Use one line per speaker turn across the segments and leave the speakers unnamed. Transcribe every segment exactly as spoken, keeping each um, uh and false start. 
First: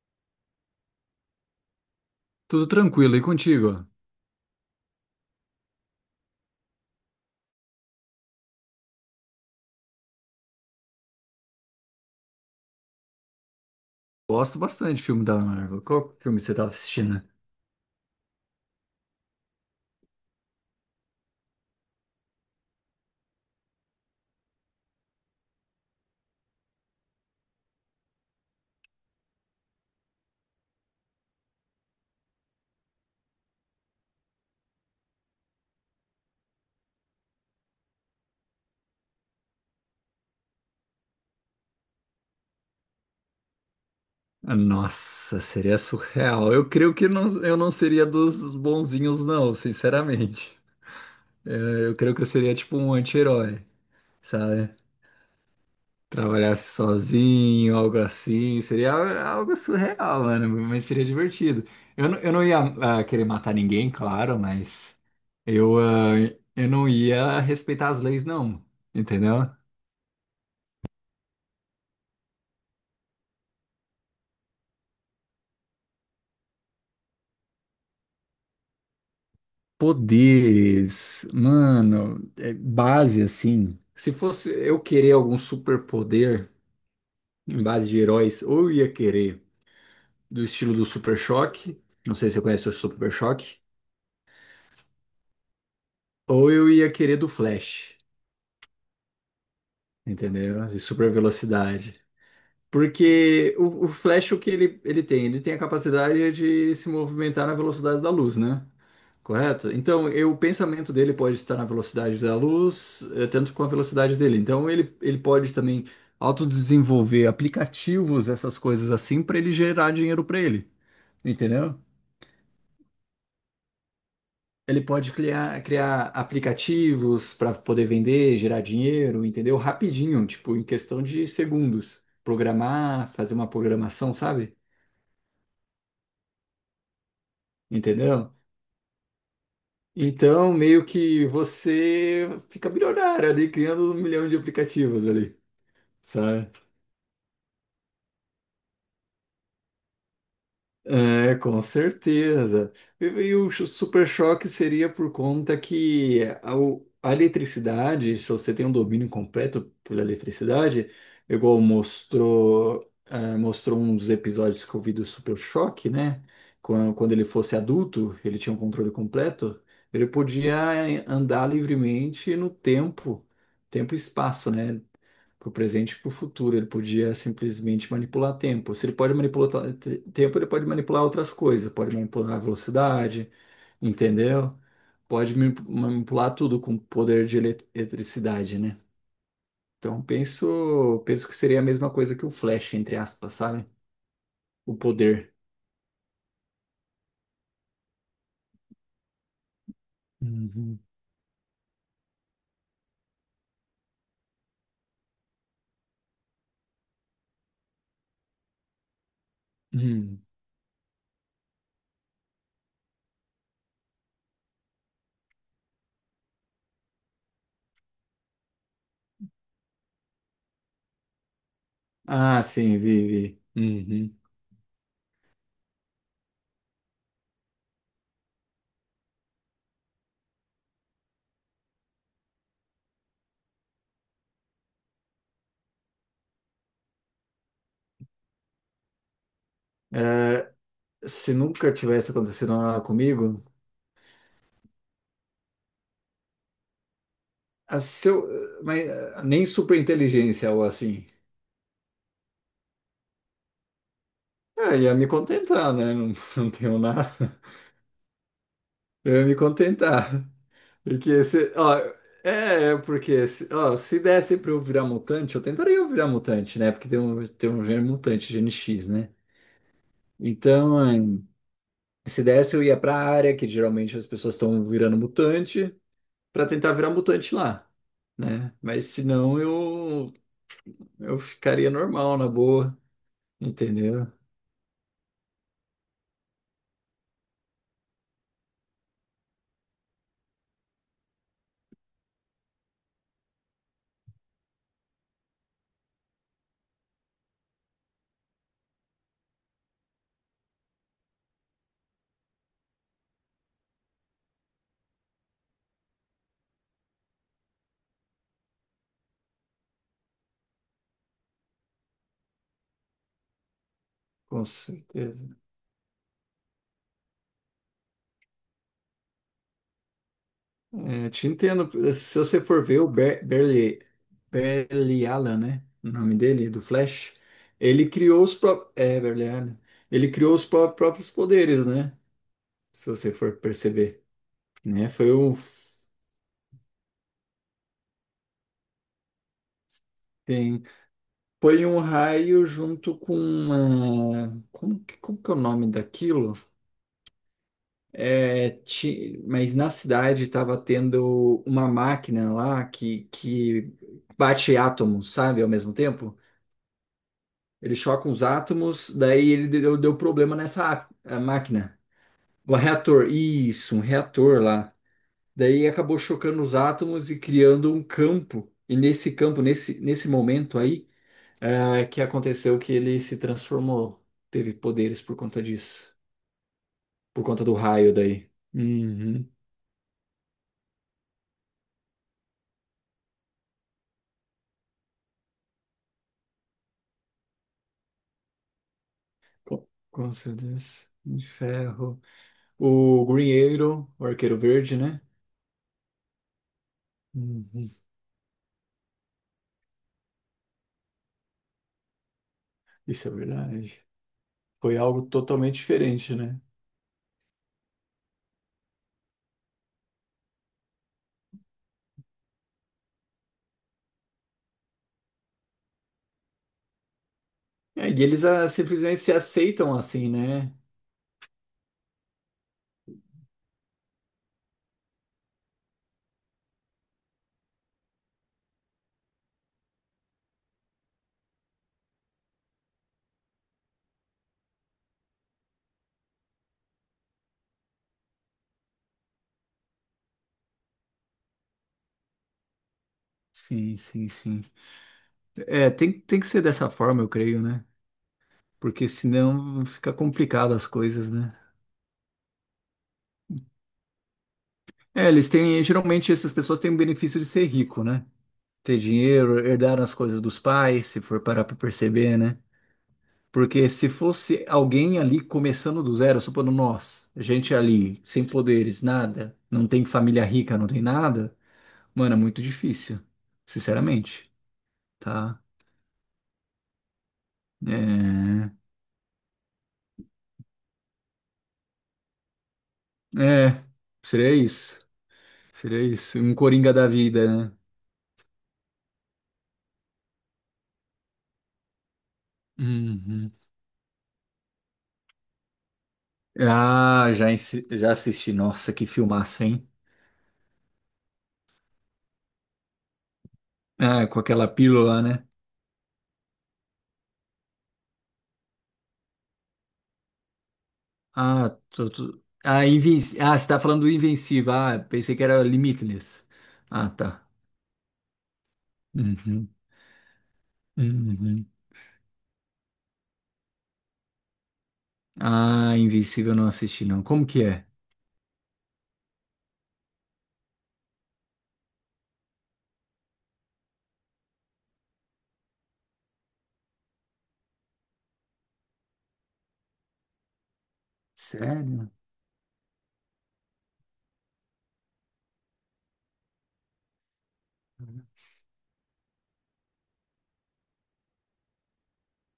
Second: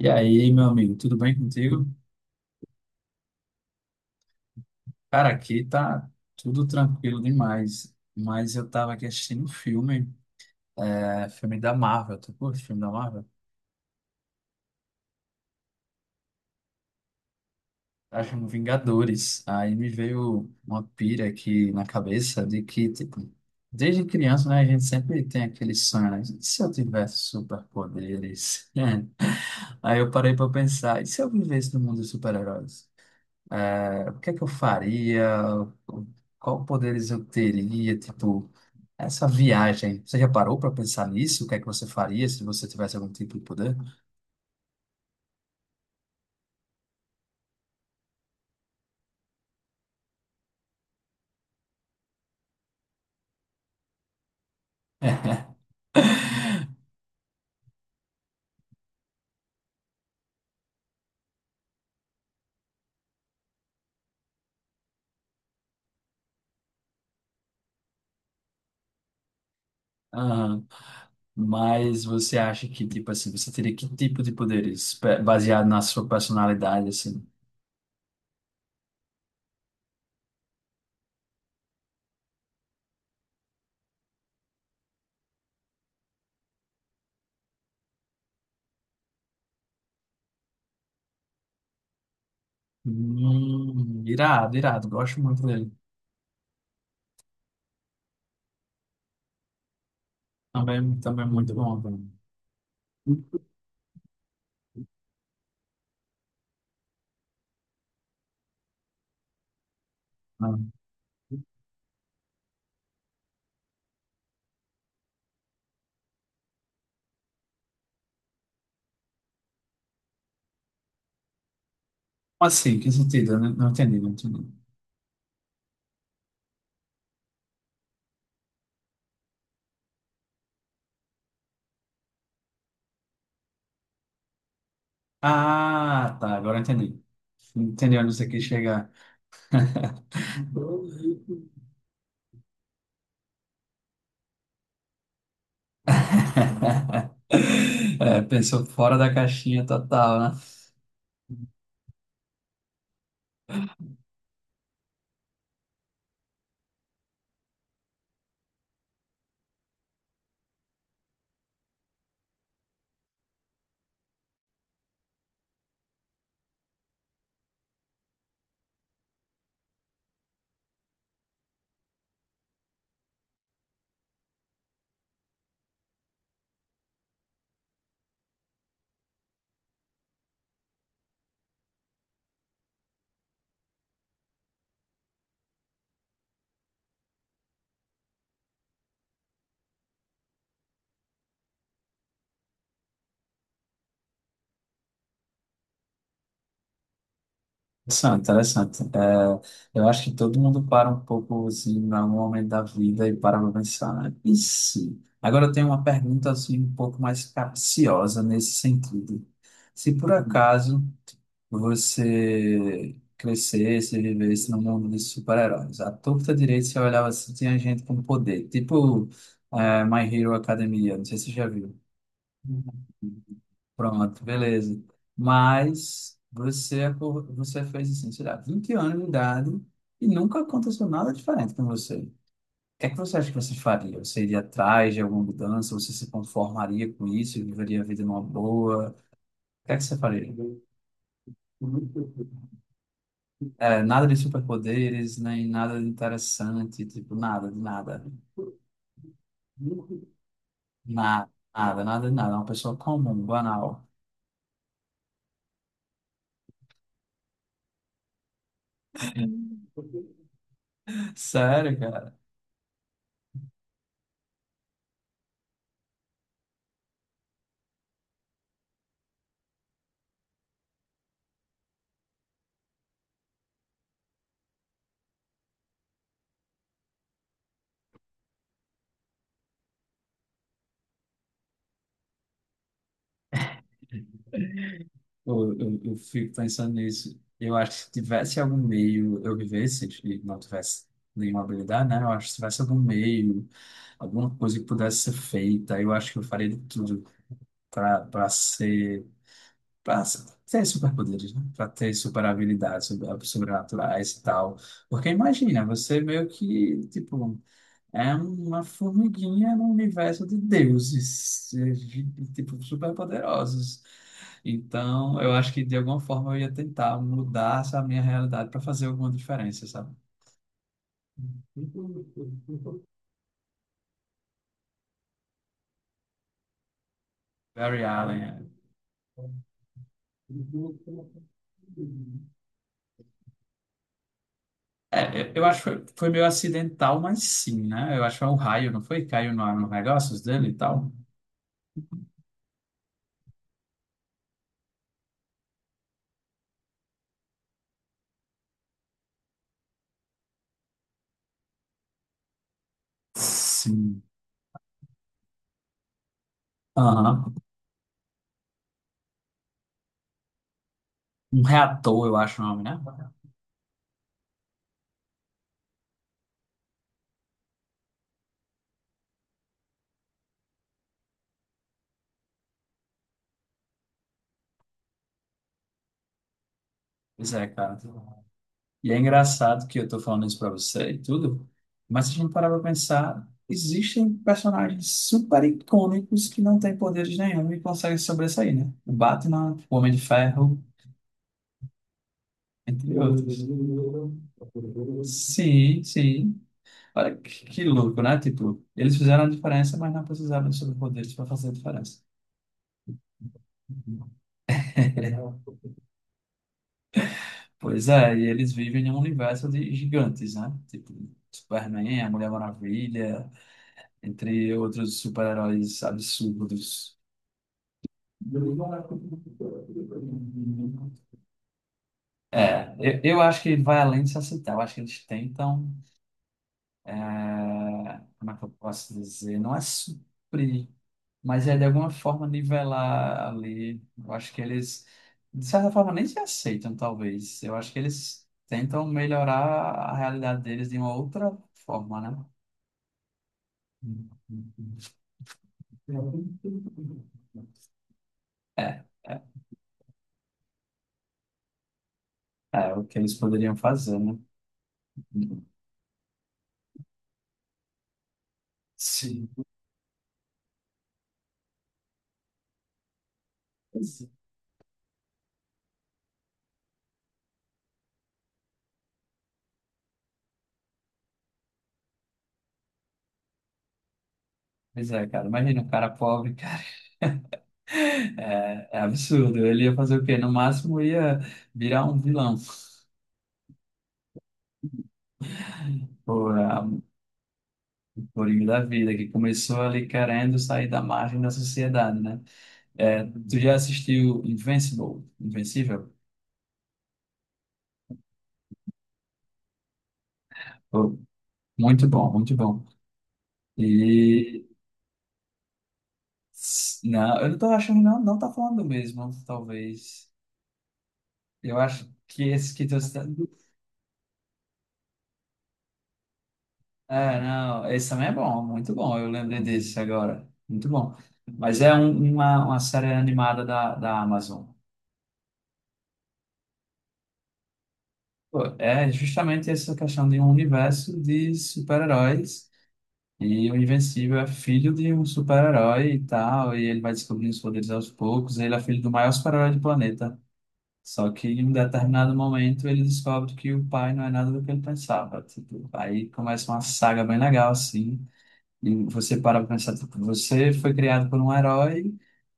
E aí, meu amigo, tudo bem contigo?
Tudo tranquilo, e contigo?
Cara, aqui tá tudo tranquilo demais, mas eu tava aqui assistindo um filme, é, filme da Marvel, tu curte filme da Marvel?
Gosto bastante de filme da Marvel. Qual filme você estava assistindo?
Tá chamando Vingadores, aí me veio uma pira aqui na cabeça de que, tipo, desde criança, né, a gente sempre tem aquele sonho, né? E se eu tivesse superpoderes? Aí eu parei pra pensar, e se eu vivesse no mundo dos super-heróis? É, o que é que eu faria? Qual poderes eu teria, tipo. Essa viagem, você já parou para pensar nisso? O que é que você faria se você tivesse algum tipo de poder?
Ah, Nossa, seria surreal. Eu creio que não, eu não seria dos bonzinhos, não, sinceramente. É, eu creio que eu seria tipo um anti-herói, sabe? Trabalhasse sozinho, algo assim. Seria algo surreal, mano, mas seria divertido. Eu não, eu não ia, ah, querer matar ninguém, claro, mas eu, ah, eu não ia respeitar as leis, não. Entendeu?
Aham. Mas você acha que, tipo assim, você teria que tipo de poderes Pe- baseado na sua personalidade, assim?
Poderes, mano, é base assim. Se fosse eu querer algum superpoder em base de heróis, ou eu ia querer do estilo do Super Choque, não sei se você conhece o Super Choque,
Hum, irado, irado, gosto muito dele.
ou eu ia querer do Flash, entendeu? De
Também,
super
também muito bom,
velocidade.
velho.
Porque o, o Flash, o que ele, ele tem? Ele tem a capacidade de se movimentar na velocidade da luz, né? Correto? Então, eu, o
Ah,
pensamento dele pode estar na velocidade da luz, eh, tanto com a velocidade dele. Então, ele, ele pode também autodesenvolver aplicativos, essas coisas assim, para ele gerar dinheiro para ele. Entendeu?
assim, que sentido? Eu Não, não entendi, não entendi.
Ele pode criar, criar aplicativos para poder vender, gerar dinheiro, entendeu? Rapidinho, tipo, em questão de segundos. Programar, fazer uma programação, sabe?
Ah, tá, agora eu entendi. Entendi onde você
Entendeu?
quis chegar.
Então, meio que você fica milionário ali, criando um milhão de aplicativos ali. Sabe?
É, pensou fora da caixinha total, né?
É, com certeza. E, e o cho- super choque seria por conta que a, o- a eletricidade, se você tem um domínio completo pela eletricidade, igual mostrou, ah, mostrou um dos episódios que eu vi do super choque, né? Quando, quando ele fosse adulto, ele tinha um controle completo, ele podia é, andar livremente no tempo, tempo e espaço, né? Para o presente e para o futuro. Ele podia simplesmente manipular tempo. Se ele pode manipular ta- te- tempo, ele pode manipular outras coisas. Pode manipular a velocidade, entendeu? Pode mani- manipular tudo com poder de elet- eletricidade, né? Então penso, penso que seria a mesma coisa que o Flash, entre aspas, sabe? O poder.
Interessante, interessante. É, eu acho que todo mundo
Uhum.
para um pouco assim, em algum momento da vida e para pra pensar, né? E se? Agora eu tenho uma pergunta assim, um pouco mais capciosa nesse sentido. Se por
Uhum.
acaso você crescesse, vivesse no mundo de super-heróis, à torta direita você olhava assim, tinha gente com poder, tipo é, My Hero Academia, não sei se você já viu.
Ah, sim, Vivi. Uhum.
Pronto, beleza. Mas você, acor- você fez assim, sei lá, vinte anos de idade e nunca aconteceu nada diferente com você. O que é que você acha que você faria? Você iria atrás de alguma mudança? Você se conformaria com isso? Viveria a vida numa boa? O que é que você faria?
Se nunca tivesse acontecido nada comigo,
É, nada de superpoderes, nem nada de interessante, tipo, nada, de
ah,
nada.
se mas ah, nem super inteligência ou assim.
Nada, nada, nada, de nada. É. Uma pessoa comum, banal.
Ah, ia me contentar, né? Não, não tenho nada. Eu ia me contentar. Porque se, ó,
Sério,
é, é porque se, ó, se desse pra eu virar mutante, eu tentaria eu virar mutante, né? Porque tem um, tem um gene mutante, gene X, né? Então, ahn, se desse, eu ia pra área, que geralmente as pessoas estão virando mutante, pra tentar virar mutante lá, né? Mas se não, eu, eu ficaria normal, na boa, entendeu?
Eu, eu, eu fico pensando nisso. Eu acho que se tivesse algum meio, eu vivesse e não tivesse nenhuma habilidade, né? Eu acho que se tivesse algum meio, alguma coisa que pudesse ser feita, eu acho que eu faria de tudo para para ser para ter superpoderes, né? Para ter super habilidades sobre- sobrenaturais e tal. Porque imagina, você meio que tipo é uma formiguinha no universo de deuses, eh, de- tipo, super poderosos.
Com
Então, eu
certeza.
acho que de alguma forma eu ia tentar mudar essa minha realidade para fazer alguma diferença, sabe?
É, te entendo. Eh, Se você for ver o Ber Berli, Berliala, né? O nome dele, do Flash,
Barry
ele criou os
Allen.
pró é, Berliala. Ele criou os pró- próprios poderes, né? Se você for perceber, né?
É,
Foi
É,
um
eu eu acho que foi, foi meio acidental, mas sim, né? Eu acho que foi um raio, não foi? Caiu no, no negócios dele e
tem,
tal.
foi um raio junto com uma, como que, como que é o nome daquilo? É, ti- mas na cidade estava tendo uma máquina lá que, que
Sim.
bate átomos, sabe, ao mesmo tempo.
Aham.
Ele choca uns átomos, daí ele deu, deu problema nessa á- a
Um
máquina.
reator, eu acho o
O
nome, né?
reator, isso, um reator lá. Daí acabou chocando os átomos e criando um campo. E nesse campo, nesse, nesse momento aí, é, que aconteceu que ele se transformou. Teve poderes por conta disso. Por
Pois
conta
é,
do
cara.
raio daí.
E é
Uhum.
engraçado que eu tô falando isso pra você e tudo, mas se a gente parar pra pensar, existem personagens super icônicos que não têm poderes nenhum e conseguem sobressair, né? O Batman,
Com,
o Homem de
com
Ferro,
certeza. De ferro.
entre
O
outros.
Green Arrow, o Arqueiro Verde, né?
Sim, sim. Olha que, que
Uhum.
louco, né? Tipo, eles fizeram a diferença, mas não precisavam de superpoderes para fazer a diferença.
Isso é verdade. Foi algo totalmente diferente, né?
Pois é, e eles vivem em um universo de gigantes, né? Tipo, Superman, a Mulher Maravilha, entre outros super-heróis absurdos.
É, e eles ah, simplesmente se aceitam assim, né?
É, eu, eu acho que vai além de se aceitar. Eu acho que eles tentam. é, como é que eu posso dizer? Não é suprir, mas é de alguma forma nivelar ali. Eu acho que eles, de certa forma, nem se aceitam, talvez. Eu acho que eles tentam melhorar a realidade deles de uma outra forma, né?
Sim, sim, sim. É, tem, tem que ser dessa forma, eu creio, né?
É, é
Porque
é,
senão fica complicado as coisas, né?
é o que eles poderiam fazer, né?
É, eles têm, geralmente essas pessoas têm o benefício de ser rico, né? Ter
Sim.
dinheiro, herdar as coisas dos pais, se for parar pra perceber, né? Porque se
Pois
fosse alguém ali começando do zero, supondo nós, gente ali, sem poderes, nada, não tem família rica, não tem nada, mano, é muito difícil, sinceramente,
é, cara.
tá?
Imagina um cara pobre, cara.
É.
É, é absurdo. Ele ia fazer o quê? No máximo ia virar um vilão.
É, seria isso. Seria isso.
Pô,
Um
a
Coringa da vida, né?
Coringa da Vida, que começou ali querendo sair da margem da sociedade, né? É,
Uhum.
tu já assistiu Invincible? Invencível?
Ah, já, insi- já assisti. Nossa, que filmaço, hein?
Pô, muito bom, muito bom.
Ah, com
E
aquela pílula, né?
s- não, eu não tô achando, não, não tá falando do mesmo, talvez.
Ah,
Eu
tô,
acho
tô-
que esse
Ah,
que tu está.
Invenci- ah, você tá falando do Invencível. Ah, pensei que era Limitless. Ah,
É,
tá.
não, esse também é bom, muito bom. Eu lembrei
Uhum.
desse agora. Muito bom.
Uhum.
Mas é um- uma, uma série animada da, da Amazon.
Ah, Invencível eu não assisti, não. Como que é?
Pô, é justamente essa questão de um universo de super-heróis. E o Invencível é filho de um super-herói e tal, e ele vai descobrindo os poderes aos poucos. Ele é filho do maior super-herói do planeta. Só que em um
Sério?
determinado momento ele descobre que o pai não é nada do que ele pensava. Tipo, aí começa uma saga bem legal, assim. E você para pra pensar, tipo, você foi criado por um herói,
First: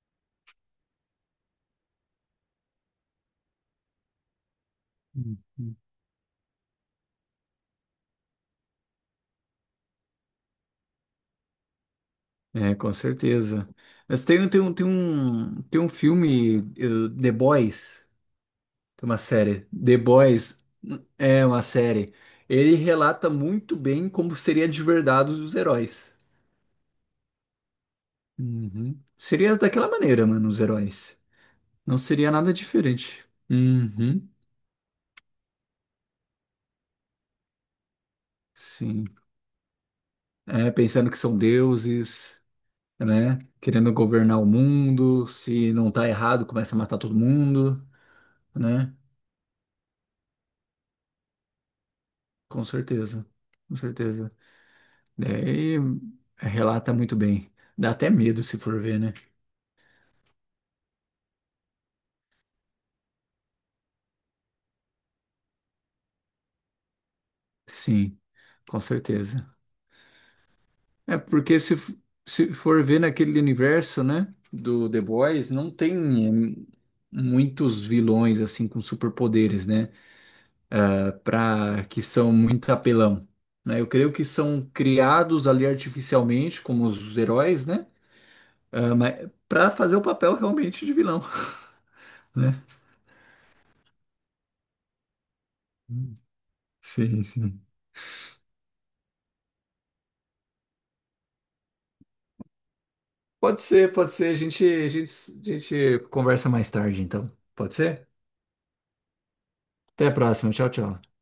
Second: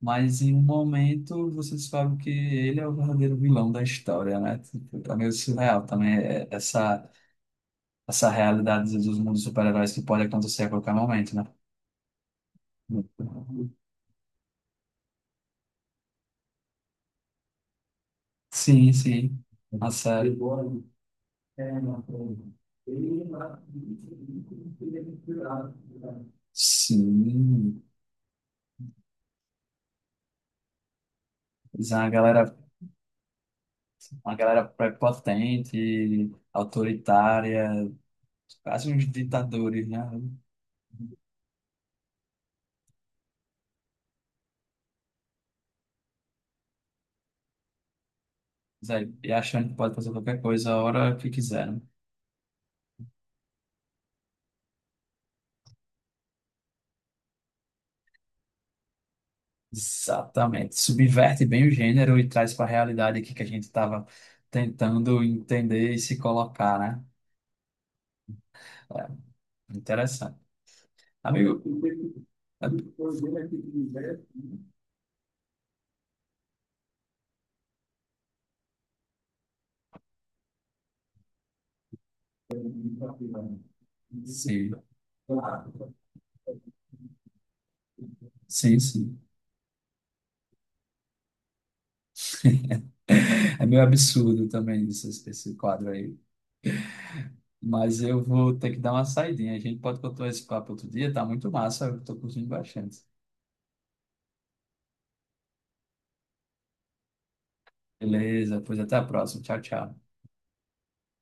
mas em um momento você descobre que ele é o verdadeiro vilão da história, né? Tipo, é meio
Uhum.
surreal também é- essa, essa realidade dos mundos super-heróis que pode acontecer a qualquer momento, né?
É, com certeza. Mas tem, tem, um, tem um, tem um filme, eh, The Boys.
Sim,
Tem uma
sim.
série.
A
The
série.
Boys é uma série. Ele relata muito bem como seria de verdade os heróis.
Sim.
Uhum. Seria daquela maneira, mano, os heróis.
Mas é
Não
uma
seria nada
galera,
diferente. Uhum.
uma galera prepotente, autoritária, quase uns
Sim.
ditadores, né?
É, pensando que são deuses, né? Querendo governar o mundo. Se não tá errado, começa a matar todo mundo,
Mas
né?
aí, e achando que pode fazer qualquer coisa a hora que quiser, né?
Com certeza. Com certeza. Daí relata muito bem. Dá até medo se for ver, né?
Exatamente. Subverte bem o gênero e traz para a realidade aqui que a gente estava tentando entender e se colocar, né?
Sim, com
É,
certeza.
interessante.
É porque
Amigo,
se, f- se for ver naquele universo, né, do The Boys, não tem eh, muitos vilões assim com superpoderes, né, para que são muito apelão, né? Eu creio que são
sim,
criados ali artificialmente como os heróis, né?
sim,
Ah,
sim.
mas para fazer o papel realmente de vilão, né?
É meio absurdo também isso, esse esse quadro aí.
Sim, sim.
Mas eu vou ter que dar uma saidinha. A gente pode continuar esse papo outro dia, tá muito massa, eu tô curtindo bastante.
Pode ser, pode ser. A gente, a gente, a gente conversa mais tarde, então. Pode ser?
Beleza, pois até a próxima. Tchau, tchau.
Até a próxima. Tchau, tchau.